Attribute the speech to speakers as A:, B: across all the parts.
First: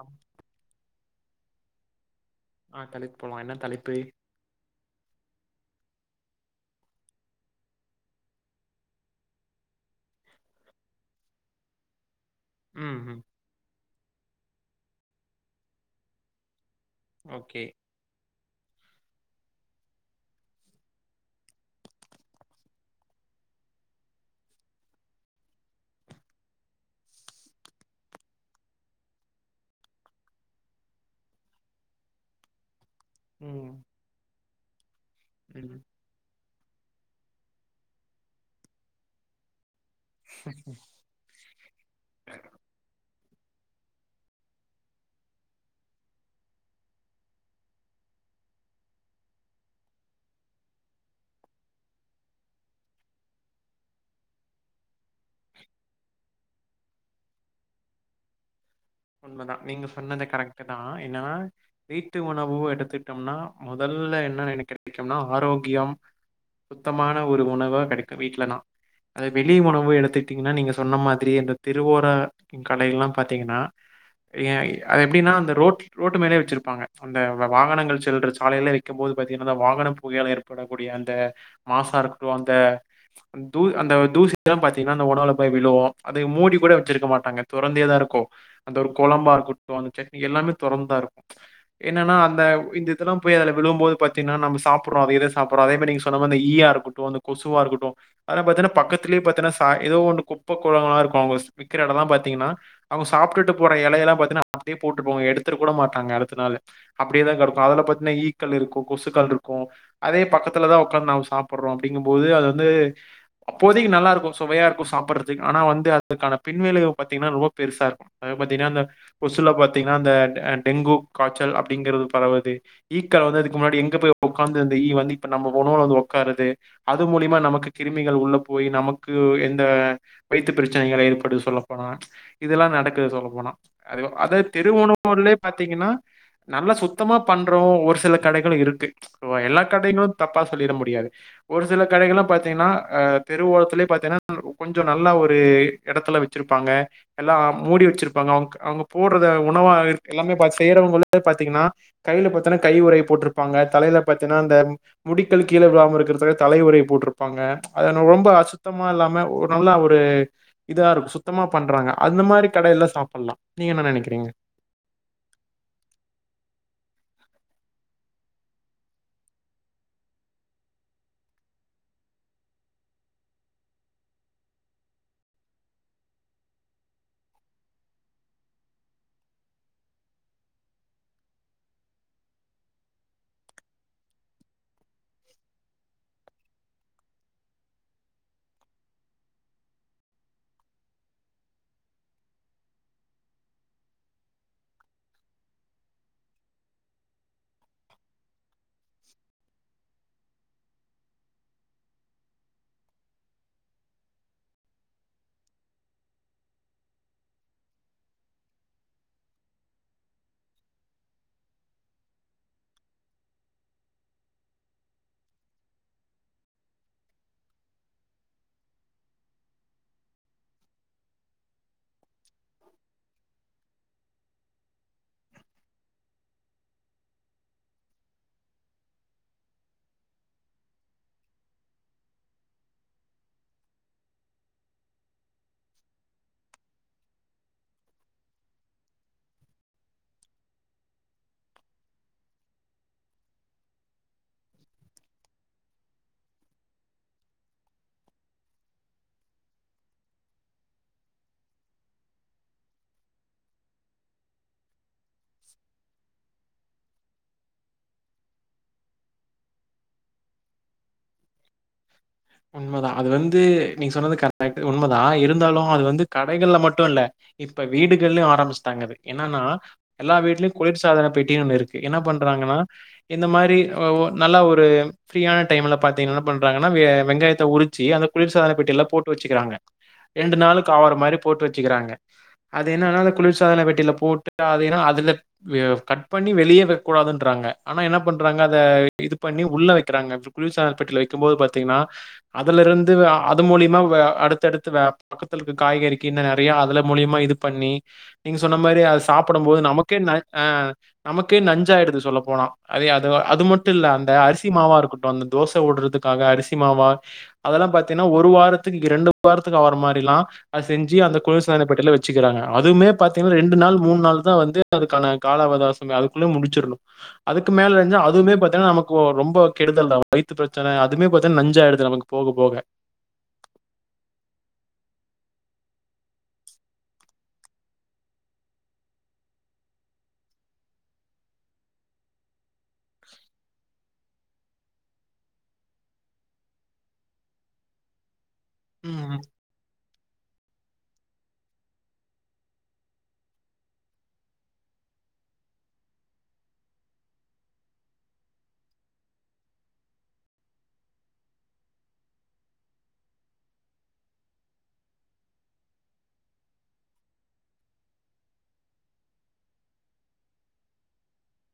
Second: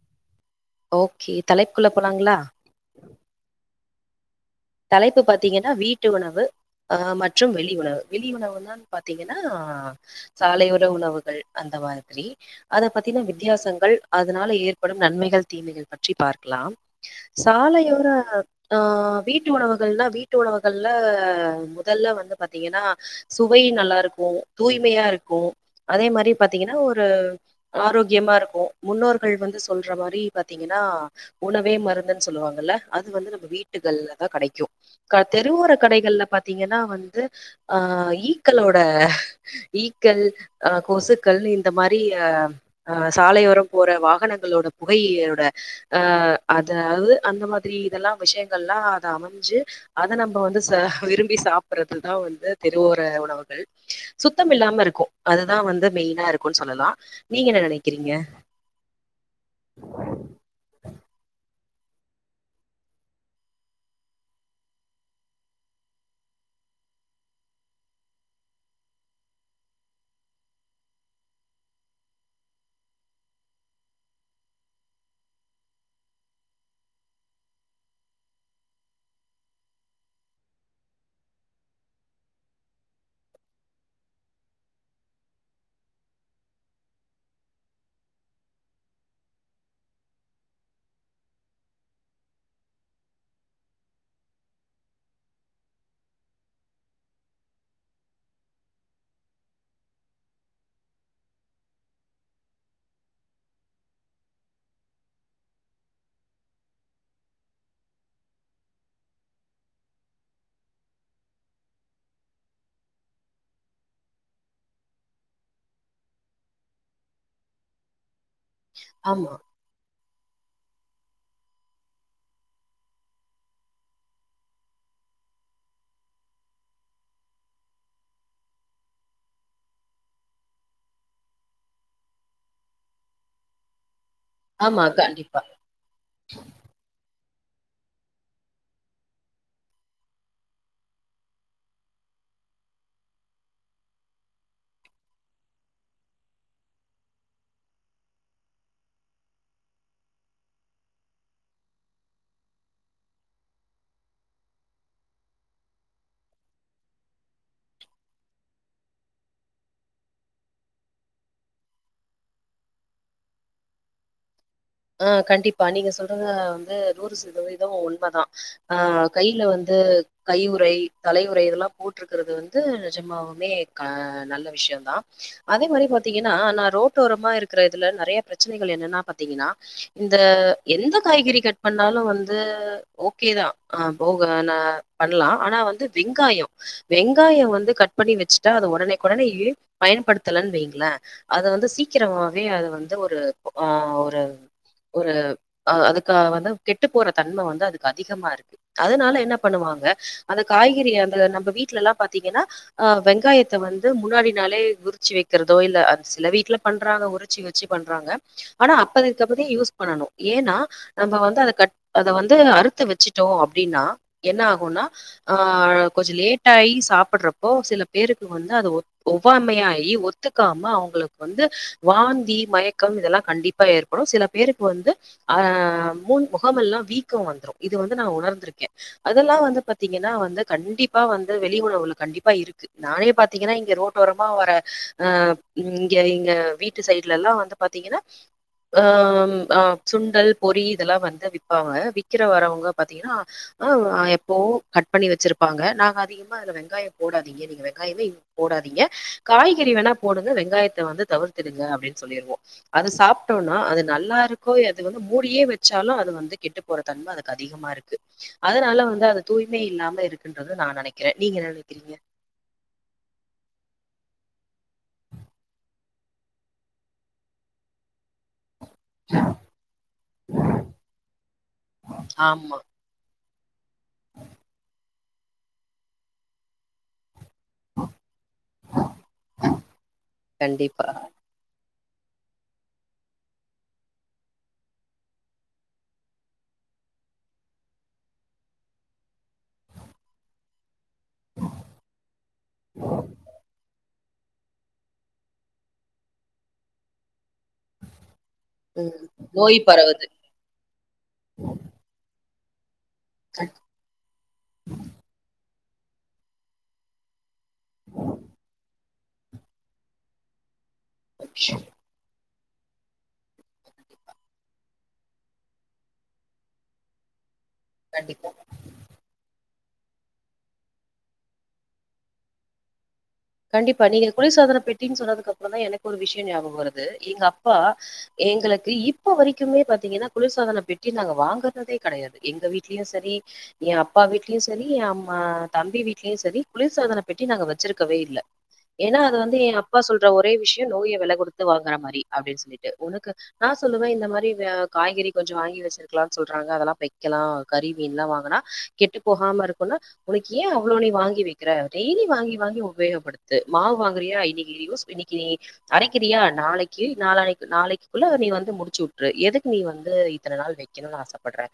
A: ஆமா
B: ஓகே தலைப்க்குள்ள போலாங்களா
A: ஆ தலைப்பு போலா என்ன தலைப்பு
B: தலைப்பு பாத்தீங்கன்னா வீட்டு உணவு அ மற்றும் வெளி உணவு வெளி உணவுணா பாத்தீங்கன்னா சாலையோர உணவுகள் அந்த மாதிரி அத
A: ம், ம்.
B: பத்தின வித்தியாசங்கள் அதனால ஏற்படும் நன்மைகள் தீமைகள் பற்றி பார்க்கலாம்
A: ஓகே.
B: சாலையோர ஆ வீட் டு உணவுகள்னா வீட்டு உணவுகள்ல முதல்ல வந்து பாத்தீங்கன்னா சுவை நல்லா இருக்கும் தூய்மையா இருக்கும் அதே மாரி பாத்தீங்கன்னா ஒரு ஆரோக்கியமா இருக்கும் முன்னோர்கள் வந்து சொல்ற மாரி பாத்தீங்கன்னா உணவே மருந்துன் சொல்லுவாங்கல்ல அது வந்து நம்ம
A: ம்,
B: வீட்டுகள்ல கடைக்கு க தெருவோர
A: ம்.
B: கடைகள்ல பாத் பாத்தீங்கன்னா வந்து ஆ ஈக்களோட ஈக்கள் ஆ கொசுக்கள்னு இந்த மாரி ஆ சாலயோரொ போற வாகனங்களோட புகையோட அ அதாவ்து அந்த மாத்ரி இதல்லா விஷயங்கள்லா த அமஞ்சு அத நம்ப வந்து ச விரும்பி சாப்றதுதா வந்து திருவோர உணவுகள் சுத்தம் இல்லாம இருக்கு அதுதா வந்து மெயினா இருக்குன் சொல்லலா நீங்க என்ன நெனக்கிறீங்க
A: உண்மதா நீங்க சொன்னத கரெக்ட் தா ஏன்னனா வீட்டு உணவு எடுத்துட்டம்னா மொதல்ல என்னன் எனக் [unintelligible] ஆரோக்ய சுத்தமான ஒரு உணவ கெடக்கு வீட்லனா அதை வெளி உணவு எடுத்துக்ட்டீங்னா நீங்க சொன்ன மாதிரி என்ற திருவோர கடைல்லா பாத்தீங்கனா ஏ அது எப்டினா அந்த ரோட் ரோட்டு மேலே வெச்சிருப்பாங்க அந்த வாகனங்கள் செல்ற சாலைல விக்கம்போது பாத்தீங்கின்னதா வாகன புகையால ஏற்படக்கூடிய அந்த மாசாருக்குட்டு அந்த தூ அந்த தூசிதா பாத்தீங்ன்னா அந்த ஒணவுல போய் விழு அதை மூடி கூட வச்சிருக்க மாட்டாங்க தொறந்தேதா இருக்கு அந்த ஒரு குழம்பா இருக்குட்டு அந்த சட்னி எல்லாமே தொறந்துதா இருக்கு என்னன்னா அந்த இந் இதுலா போய் அதுல விழும்போது பாத்தீன்னா நம்ப சாப்புற்றோ அதைதே சாப்புற்றோ அதே மேறர் நீங் சொன்ன அந்த ஈயா இருக்குட்டு அந்த கொசுவா இருக்கட்டு அதல்லா பாத்தின்னா பக்கத்திலே பாத்தினா சா எதோ ஒன்னு குப்ப குழல்லா இருக்கு அவுங்கஸ் விக்கிற எடலா பாத்திங்ன்னா அவுங்க சாப் டுட்டு போற எலையெல்லா பாத்தீனா அப்டே போட்டு போங்க எடுத்துருக் கூட மாட்டாங்க அடுத்த நாள் அப்டேதா கெரக்கு அதல பாத்தீன்னா ஈக்கள் இருக்கு கொசுக்கள்ருக்கு அதே பக்கத்துலதா உக்காந்து நாம சாப்புற்றோ அப்டிங்கு போது அது வந்து அப்போதிக்கு நல்லாறர்க்கு சுவையாருக்கு சாப்பட்றதுக் ஆனா வந்து அதுக்கான பின்விளைவ பாத்தங்னா ரொம்ப பெருசாரு அது பாத்தீங்கன்னா அந்த
B: ஆமா
A: கொசுல பாத்தீங்கன்னா அந்த டெங்கு காச்சல் அப்டிங்கறது பரவது ஈக்கள் வந்து அதுக்கு முன்னாடி எங்க பேய் ஒக்காந்து இந்த ஈ வந்தி இப்ப நம்ப ஒணவுல வந்து ஒக்காருது அது மூலியமா நமக்கு கிருமிகள் உள்ள போய் நமக்கு எந்த வய்த்து பிரச்சனைகள ஏற்படுது சொல்ல போனா இதெல்லா நடக் கு சொல்ல போனா அது அத
B: ஆமா
A: தெருவுணகல்லே
B: கண்டிப்பா.
A: பாத்தீங்கன்னா நல்லா சுத்தமா பண்றோ ஒரு சில கடைகளு இருக்கு எல்லா கடைகளு தப்பா சொல்லிட முடியாது ஒரு சில கடைகளு பத்திங்கன்னா தெருவோலத்த பாத்திங்கனா கொஞ்சோ நல்லா ஒரு எடத்துல வச்சிருப்பாங்க எல்லா மூடி வ வச்சுருப்பாங்க அவங்கக் அவங்க போடுறத உணவா இருக் எல்லாமே பாத் செய்யறவங்களே பாத்தீங்கன்னா கைல பாத்திங்கனா கை உரை போட்ருப்பாங்க தலயில பாத்தீங்கன்னா அந்த முடிக்கள் கீழே விழுவாம இருக்குறதுக்காக தலை உரைய போட்ருப்பாங்க அத ரொம்ப அசுத்தமா இல்லாம ஒரு நல்லா ஒரு இதா இருக் சுத்தமா பண்றாங்க அந்த மாரி கடையில சாப்புல்லா நீங்க என்னா நனக்கிறீங்க
B: ஆ கண்டிப்பா நீங்க சொல்றத வந்து நூறு சதவீதோ உண்மதா ஆ கையில வந்து கையுறை தலையுறை இதெல்லா போட்ருக்கிறது வந்து நிஜமாவுமே க நல்ல விஷியோதா அதே மாரி பாத்தீங்கன்னா நா ரோட்டோரமா இருக்கிற இதுல நறியா பிரச்சனைகள் என்னன்னா பாத்தீங்கன்னா இந்த எந்த காய்கறி கட் பண்ணாலு வந்து ஓக்கேதா ஆ போக நா பண்லா ஆனா வந்து வெங்காயோ வெங்காயோ வந்து கட் பண்ணி வச்சுட்டா அத உடனேக்குடனே பயன்படுத்தலன்னு வைங்களே அத வந்து சீக்கிரமாவே அது வந்து ஒரு ஆ ஒரு ஒரு அ அதுக்கா வந்து கெட்டு போற தன்ம வந்து அதுக்கு அதிகமாருக்கு அதனால என்ன பண்ணுவாங்க அந்த காய்கறிய அந்த நம்ம வீட்லலாம் பாத்தீங்கனா ஆ வெங்காயத்த வந்து முன்னாடி நாளே உறிச்சு வக்கிறதோ இல்ல சில வீட்ல பண்றாங்க உறிச்சு வச்சு பண்றாங்க ஆனா அப்பத அக்கப்படி யூஸ் பண்ணனு ஏன்னா நம்ம வந்து அத கட் அத வந்து அறுத்து வச்சுட்டோ அப்டின்னா என்ன ஆகுன்னா ஆ கொஞ்சு லேட் ஆயி சாப்புட றப்போ சில பேருக்கு வந்து அது ஒவ்வாமையாகி ஒத்துக்காம அவுங்களுக்கு வந்து வாந்தி மயக்கம் இதெல்லா கண்டிப்பா ஏற்ப அப்புறோ சில பேருக்கு வந்து ஆ மூன் முகமெல்லா வீக்கோ வந்துரு இது வந்து நா உணர்ந்திருக்கே அதெல்லா வந்து பத்தீங்கனா வந்து கண்டிப்பா வந்து வெளி உணவுல கண்டிப்பா இருக்கு நானே பாத்தீங்கன்னா இங்க ரோட்டோரமா வர ஆ இங்க எங்க வீட்டு சைடுலலா வந்து பாத்தீங்கன்னா ஆம் ஆ சுண்டல் பொறி இதெல்லா வந்து விப்பாங்க விக்கிற வரவங்க பத்தீங்கனா ஆ எப்பவோ கட் பண்ணி வச்சிருப்பாங்க நாங்க அதிகமா அதுல வெங்காயோ போடாதீங்க நீங்க வெங்காயமே போடாதீங்க காய்கறி வேணா போடுங்க வெங்காயத்த வந்து தவிர்த்துடுங்க அப்டின்னு சொல்லிருவோ அத சாப் ட்டோனா அது நல்லாருக்கோ அது வந்து மூடியே வச்சாலு அது வந்து கெட்டு போற தன்ம அதுக்கு அதிகமாருக்கு அதனால வந்து அது தூய்மை இல்லாம இருக்குன்றத நா நெனக்கிறே நீங்க என்ன நெனக்கிறீங்க
A: உண்மதா அது வந்து நீங்க சொன்னது கரெக்டாருக்கு உண்மதா இருந்தாலு அது வந்து கடைகள்ல மட்டு இல்ல இப்ப வீடு கள்ளையு ஆரம்பிச்சுட்டாங்க அது என்னன்னா எல்லா வீட்லயு குளிர் சாதன பெட்டினு ஒன்னு இருக்கு என்ன பண்றாங்கன்னா
B: ஆமா.
A: இந்த மாரி ஒ நல்லா ஒரு ஃப்ரீயான டைம்ல பாத்தீங்கனா என்ன பண்றாங்கன்னா வே வெங்காயத் [unintelligible] உரிச்சு அந்த குளிர் சாதன பெட்டியில போட்டு வச்சுக்கிறாங்க ரெண்டு நாளுக்கு
B: கண்டிப்பா.
A: ஆவுர மாரி போட்டு வச்சுக்கிறாங்க அது என்னன்னா அந்த குளிர்சாதன பெட்டியில போட்டு அது ஏன்னா அதுல கட் பண்ணி வெளிய வக்க கூடாதுன்றாங்க ஆனா என்ன பண்றாங்க அத இது பண்ணி உள்ள வெக்கிறாங்க குளிர்சாதன பெட்டியில வெக்கும்போது பத்தீங்கன்னா அதுல இருந்து அ அது மூலியமா வ அடுத்தடுத்து வ பக்கத்துல இருக்க காய்கறிக்கு இன்ன நறியா அதுல மூலியமா இது பண்ணி நீங்க சொன்ன மாரி அத
B: ம்.
A: சாப்புட
B: நோய்
A: போது நமக்கே
B: பரவுது.
A: ந ஆ நமக்கே நஞ்சாயிடுது சொல்ல போனா அதயே அது அது மட்டு இல்ல அந்த அரிசி மாவாருக்கட்டு அந்த தோச எங்க ஓடுறதுக்காக அரிசி இமாவா அதெல்லா பாத்தீன்னா ஒரு வாரத்துக்கு ரெண்டு ஒரு வாரத்துக்கு ஆவர மாரிலா அது செஞ்சு அந்த குளிர்
B: கண்டிப்பா.
A: சாதன பெட்டில வச்சுக்கிறாங்க அதுவுமே பத்தீங்கனா ரெண்டு நாள் மூணு நாள் தா வந்து அதுக்கான கால அவகாசமே அதுக்குள்ள முடுச்சரணு அதுக்கு மேல இருஞ்சா
B: கண்டிப்பா.
A: அதுவுமே பாத்தீங்கன்னா நமக்கு ஒ ரொம்போ கெடுதல் தா வயித்து பிரச்சன அதுமே ப தா நஞ்சாயிடுது நமக்கு போக போக
B: கண்டிப்பா நீங்க குளிர்சாதன பெட்டின்னு சொன்னதுக்கு அப்புறதா எனக்கு ஒரு விஷயோ ஞாபகோ வருது எங்க அப்பா எங்களுக்கு இப்ப வரைக்குமே பாத்தீங்கன்னா குளிர்சாதன பெட்டி நாங்க வாங்குறதே கிடையாது எங்க வீட் வீட்லயு சரி எ அப் அப்பா வீட்லயு சரி எ அம்மா தம்பி வீட்லயு சரி குளிர்சாதனபெட்டி நாங்க வச்சுருக்கவே இல்ல ஏன்னா அது
A: ம்.
B: வந்து எ அப்பா சொல்ற ஒரே விஷ் [unintelligible] நோய வெல கொடுத்து வாங்குற மாரி அப்டின்னு சொல்லிட்டு உனக்கு நா சொல்லுவே இந்த மாரி காய்கறி கொஞ்சு வாங்கி வச்சிருக்கலாம்னு சொல்றாங்க அதெல்லா வக்கலா கறி மீன்லா வாங்கனா கெட்டு போகாம இருக்குன்னா உனக்கு ஏன் அவ்வளோ நீ வாங்கி வைக்கிற டெய்லி வாங்கி வாங்கி உபயோகப்படுத்து மாவு வாங்குறியா இன்னைக்கு யூஸ் இன்னைக்கு நீ அரைக்கிறியா நாளைக்கு நாளைக்குக்குள்ள நீ வந்து முடிச்சு விட்டுரு எதுக்கு நீ வந்து இத்தன நாள் வக்கணுனு ஆசைப்படுற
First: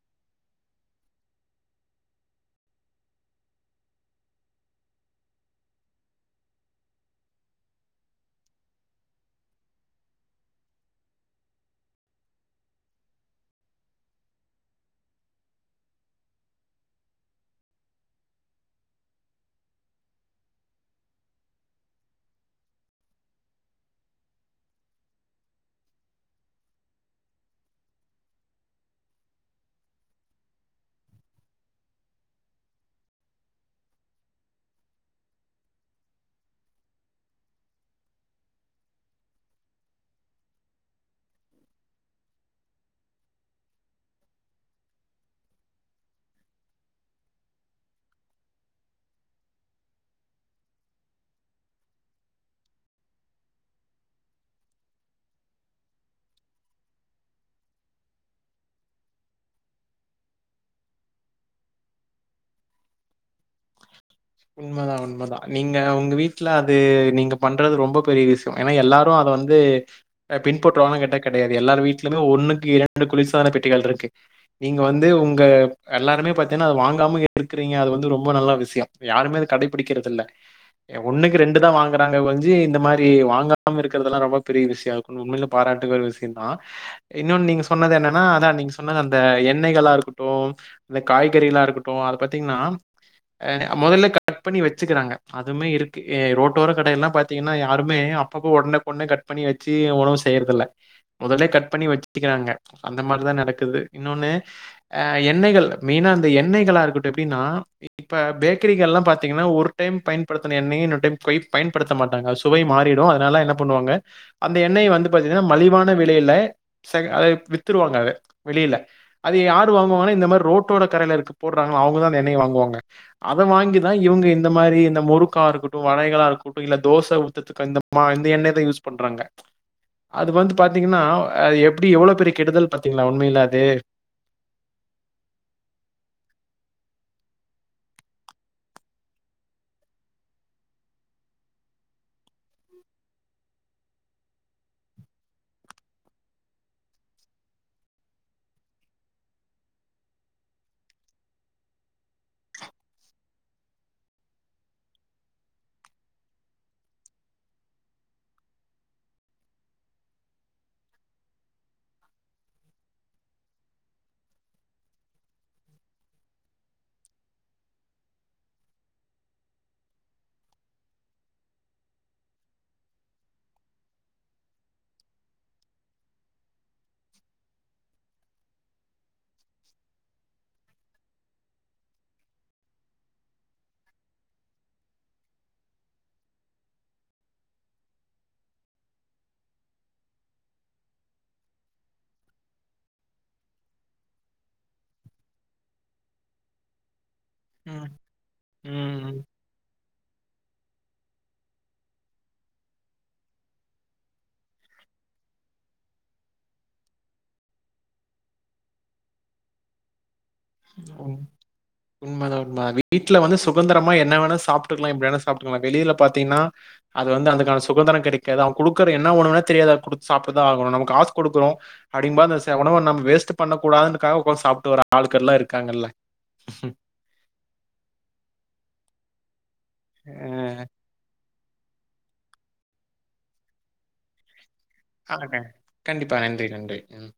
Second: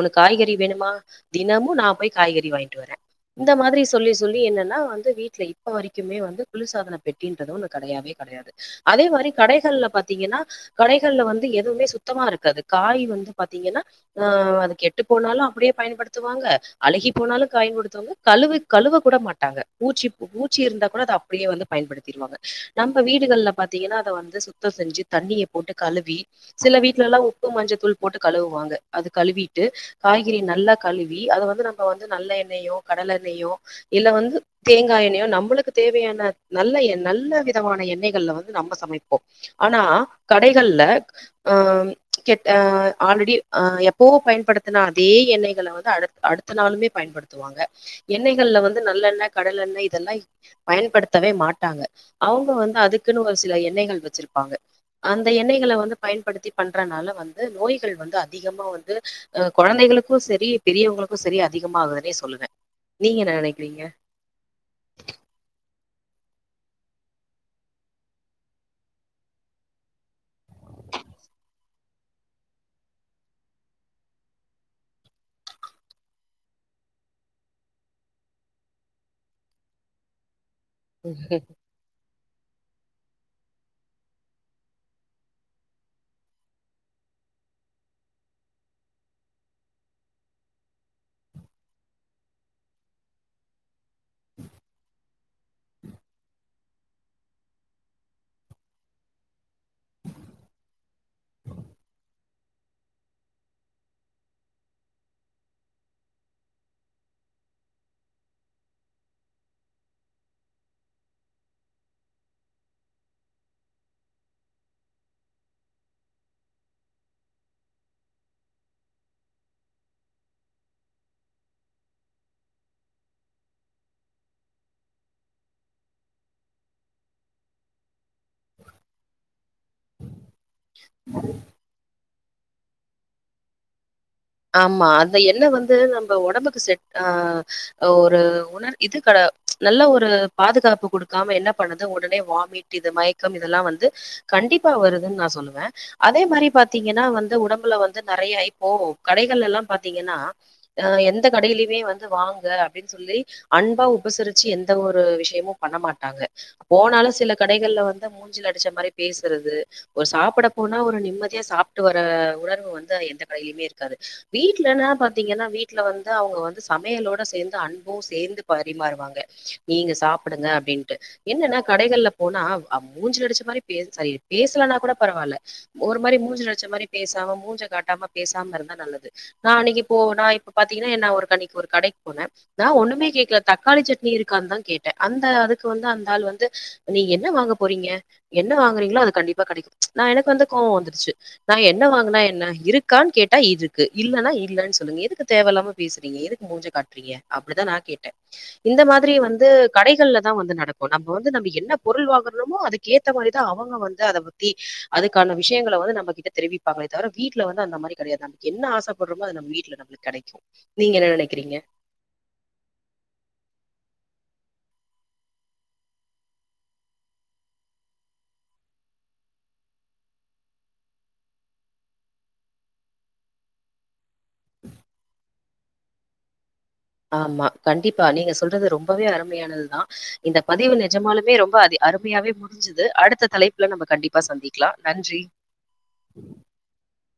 B: உனக்கு காய்கறி வேணுமா தினமு நா போய் காய்கறி வாங்கிட்டு வரே இந்த மாதிரி சொல்லி சொல்லி என்னன்னா வந்து வீட்ல இப்ப வரைக்கு ம வ குளிர்சாதன பெட்டின்றத ஒன்னு கடயவே கடயாது அதே மாரி கடைகள்ல பாத்தீங்கன்னா கடைகள்ல வந்து எதுவுமே சுத்தமா இருக்காது காய் வந்து பாத்தீங்கன்னா ஆ அது கெட்டு போனாலு அப்டியே பயன்படுத்துவாங்க அழுகி போனாலு பயன்படுத்துவாங் கழு கழுவ கூட மாட்டாங்க பூச்சி பூ பூச்சி இருந்தா கூட அத அப்டியே வந்து பயன்படுத்திரு வாங்க நம்ம வீடுகள பாத்தீங்கன்னா அத வந்து சுத்தோ செஞ்சு தண்ணிய போட்டு கழுவி சில வீட்லலா எல்லா உப்பு மஞ்சத்தூள் போட்டு கழுவுவாங்க அது கழுவிட்டு காய்கறி நல்லா கழுவி அத வந்து நம்ம வந்து நல்ல எண்ணெயோ கடல எண்ணெயோ இல்ல வந்து தேங்கா எண்ணெயோ நம் நம்முளுக்கு தேவையான நல்ல நல்ல விதமான எண்ணெய்கள வந்து நம்ம சமைப்போ ஆனா கடைகள்ல ஆ கெட்ட ஆ ஆல்ரெடி ஆ எப்போ பயன்படுத்தன அதே எண்ணெய்கள வந்து அடுத்த நாளுமே பயன்படுத்துவாங்க எண்ணெய்கல்ல வந்து நல்லெண்ணெ கடல எண்ணெ இதெல்லா பயன்படுத்தவே மாட்டாங்க அவுங்க வந்து அதுக்குன்னு ஒரு சில எண்ணெய்கள் வச்சுருப்பாங்க. அந்த எண்ணெய்கள வந்து பயன்படுத்தி பண்றனால வந்து நோய்கள் வந்து அதிகமா வந்து அ கொழந்தைகுளுக்கு சரி பெரியவங்குளுக்கு சரி அதிகமாகுன்னே சொல்லுவே நீங்க என்ன நெனைக்கிறீங்க?
A: உண்மதா உண்மதா நீங்க உங்க வீட்ல அது நீங்க பண்றது ரொம்ப பெரிய விஷியோ. ஏன்னா எல்லாரு அத வந்து பின்பற்றுவாங்ன்னு கேட்டா கெடையாது. எல்லார் வீட்லுமே ஒன்னுக்கு ரெண்டு குளிர்சாதன பெட்டிகள் இருக்கு. நீங்க வந்து உங்க எல்லாருமே பாத்தீங்ன்னா அது வாங்காம இருக்றீங்க அது வந்து ரொம்ப நல்ல விஷியோ யாருமே இத கடைபுடிக்கிறதில்ல. ஒன்னுக்கு ரெண்டு தா வாங்குறாங்க வஞ்சு இந்த மாரி பி வாங்காம இருக்குறதெல்லா ரொம்ப பெரிய விஷயோ அதுக்கு உண்மையில பாராட்டுகள் விஷயந்தா இன்னொன் நீங்க சொன்னது என்னன்னா அதா நீங்க சொன்னது அந்த எண்ணெய்களா இருக்கட்டு இல்ல காய்கறிகளா இருக்கட்டு அத பாத்தீங்ன்னா எ மொதல்ல கட் பண்ணி வச்சுக்கிறாங்க அதுமே இருக்கு ரோட்டோர கடையெல்லா பாத்தீங்ன்னா யாருமே அப்பப்போ ஒடனேக்குடனே கட் பண்ணி வச்சு ஒணவு செய்யறதில்ல. மொதலலே கட் பண்ணி வச்சுக்கிறாங்க அந்த மாரிதா நடக்குது இன்னொன்னு அ எண்ணெய்கள் மெயினா அந்த எண்ணெய்களா இருக்கட்டு எப்டின்னா இப்போ பே. க்கரிக எல்லா பாத்தீங்கன்னா ஒரு டைம் பயன்படுத்தன எண்ணெய இன்னொரு டைம் கொய் பயன்படுத்த மாட்டாங்க அது சுவை மாறிடு. அதுனால என்ன பண்ணுவாங்க அந்த எண்ணெய வந்து பாத்தீங்ன்னா மலிவான விலையில செக ஆ வித்துறுவாங்க அத வெளில. அது யாரு வாங்குவாங்கன்னா இந்த மாரி ரோட்டோட கடையில இரு போடுறாங்கள்ள அவுங்கதா அந்த எண்ணெய வாங்குவாங்க. அத வாங்கிதா இவுங்க இந்த மாரி இந்த முறுக்கா இருக்கட்டு வடைகளா இருக்கட்டு இல்ல தோச ஊத்துறதுக்கு இந்த மா இந்த எண்ணெய் தா யூஸ் பண்றாங்க. அது வந்து பாத்தீங்கன்னா அ எப்டி எவ்ளோ பெரி கெடுதல் பாத்தீங்களா உண்மையில அது.
B: ஆமா அந்த எண்ண வந்து நம்ம ஒடம்புக்கு செட் ஆ ஒரு உணர் எது கெட நல்ல ஒரு பாதுகாப்பு குடுக்காம என்ன பண்ணுது ஒடனே வாமிட் இது மயக்கம் இதெல்லா வந்து கண்டிப்பா வருதுன்னு நா சொல்லுவே அதே மாதிரி பாத்தீங்கன்னா வந்து உடம்புல வந்து நெறையாயி கோவோ கடைகள்லெல்லா பாத்தீங்கன்னா எந்த கடயிலயுமே வந்து வாங்க அப்டின்னு சொல்லி அன்பா உபசரிச்சு எந்த ஒரு விஷயமும் பண்ண மாட்டாங்க. போனாலு சில கடைகள்ல வந்து மூஞ்சில அடிச்ச மாரி பேசுறது ஒரு சாப்புட போனா ஒரு நிம்மதியா சாப்ட்டு வர உணர்வு வந்து எந்த கடையிலயுமே இருக்கு இருக்காது வீட்லனா பாத்தீங்கன்னா வீட்ல வந்து அவுங்க வந்து சமையலோட சேந்து அன்பு சேந்து பரிமாறுவாங்க நீங்க சாப்புடுங்க அப்டின்ட்டு என்னன்னா கடைகள்ல போனா அ மூஞ்சில அடிச்ச மாரி பே சாரி பேசலனா கூட பரவால்ல ஒரு மாரி மூஞ்சில அடிச்ச மாரி பேசாம மூஞ்சியா காட்டாம பேசு நா அன்னிக்கு இப்போ நா இப்போ பாத்தீங்கன்னா நா ஒரு அன்னிக் கடைக்கு போனே நா ஒன்னுமே கேக்கல தக்காளி சட்னி இருக்கான்னு தான் கேட்டே அந்த அதுக்கு வந்து அந்த ஆள் வந்து, நீ என்ன வாங்க போறீங்க? என்ன வாங்குறீங்களோ அது கண்டிப்பா கடைக்கு. நா எனக்கு வந்து கோவோ வந்துருச்சி நா என்ன வாங்குனா என்ன இருக்கான்னு கேட் இருக்கு இல்லன்னா இல்லன்னு சொல்லுங்க. எதுக்கு தேவயில்லாம பேசுறீங்க? எதுக்கு மூஞ்ச காட்டுறீங்க அப்டிதா நா
A: ம்.
B: கேட்டே இந்த மாதிரி
A: ம்.
B: வந்து கடைகள்ல இத்தா வந்து நடக்கு நம்ப வந்து நம்ப என்னா பொருள் வாங்குறமோ? அதுக்கேத்த மாரிதா அவங்க வந்து அத பத்தி அதுக்கான விஷயங்கள வந்து நம்ம கிட்ட தெரிவிப்பாங்களே தவர வீட்ல வந்து அந்த மாரி கெடையாது நமக்கு என்ன ஆசப்பட்றமோ அது நம்ம வீட்டுல நம்ளுக்கு கெடைக்கு
A: உண்மதா உண்மதா வீட்ல வந்து சுகந்தரமா என்ன வேணா சாப்புட்டுக்கலா எப்டி வேணா சாப்புட்டுக்கலா வெளில பாத்தீங்கன்னா அது வந்து அதுக்கான சுகந்தரோ கெடைக்காது அவே குடுக்கற என்ன உணவுனே தெரியாது அது குடுத்தா சாப்டு தா ஆகணு. நம்ம காசு குடுக்குறோ அப்டின் போ ச நம்ம உணவு வேஸ்ட் பண்ண கூடாதுன்னுன்ற க்காக ஒக்காந்து சாப்ட்டு வர ஆளுக்கெல்லா இருக் இருக்காங்கல்ல
B: ஆமா கண்டிப்பா நீங்க சொல்றது ரொம்பவே அருமையானது தா இந்த
A: அஹ்
B: பதிவு நெஜமாலுமே ரொம் ம்ப அது அருமையாவே முடிஞ்சிது அடுத்த தலைப்புல நம்ம கண்டிப்பா சந்திக்
A: ஆகட்டுங்க கண்டிப்பா நன்றி நன்றி ம்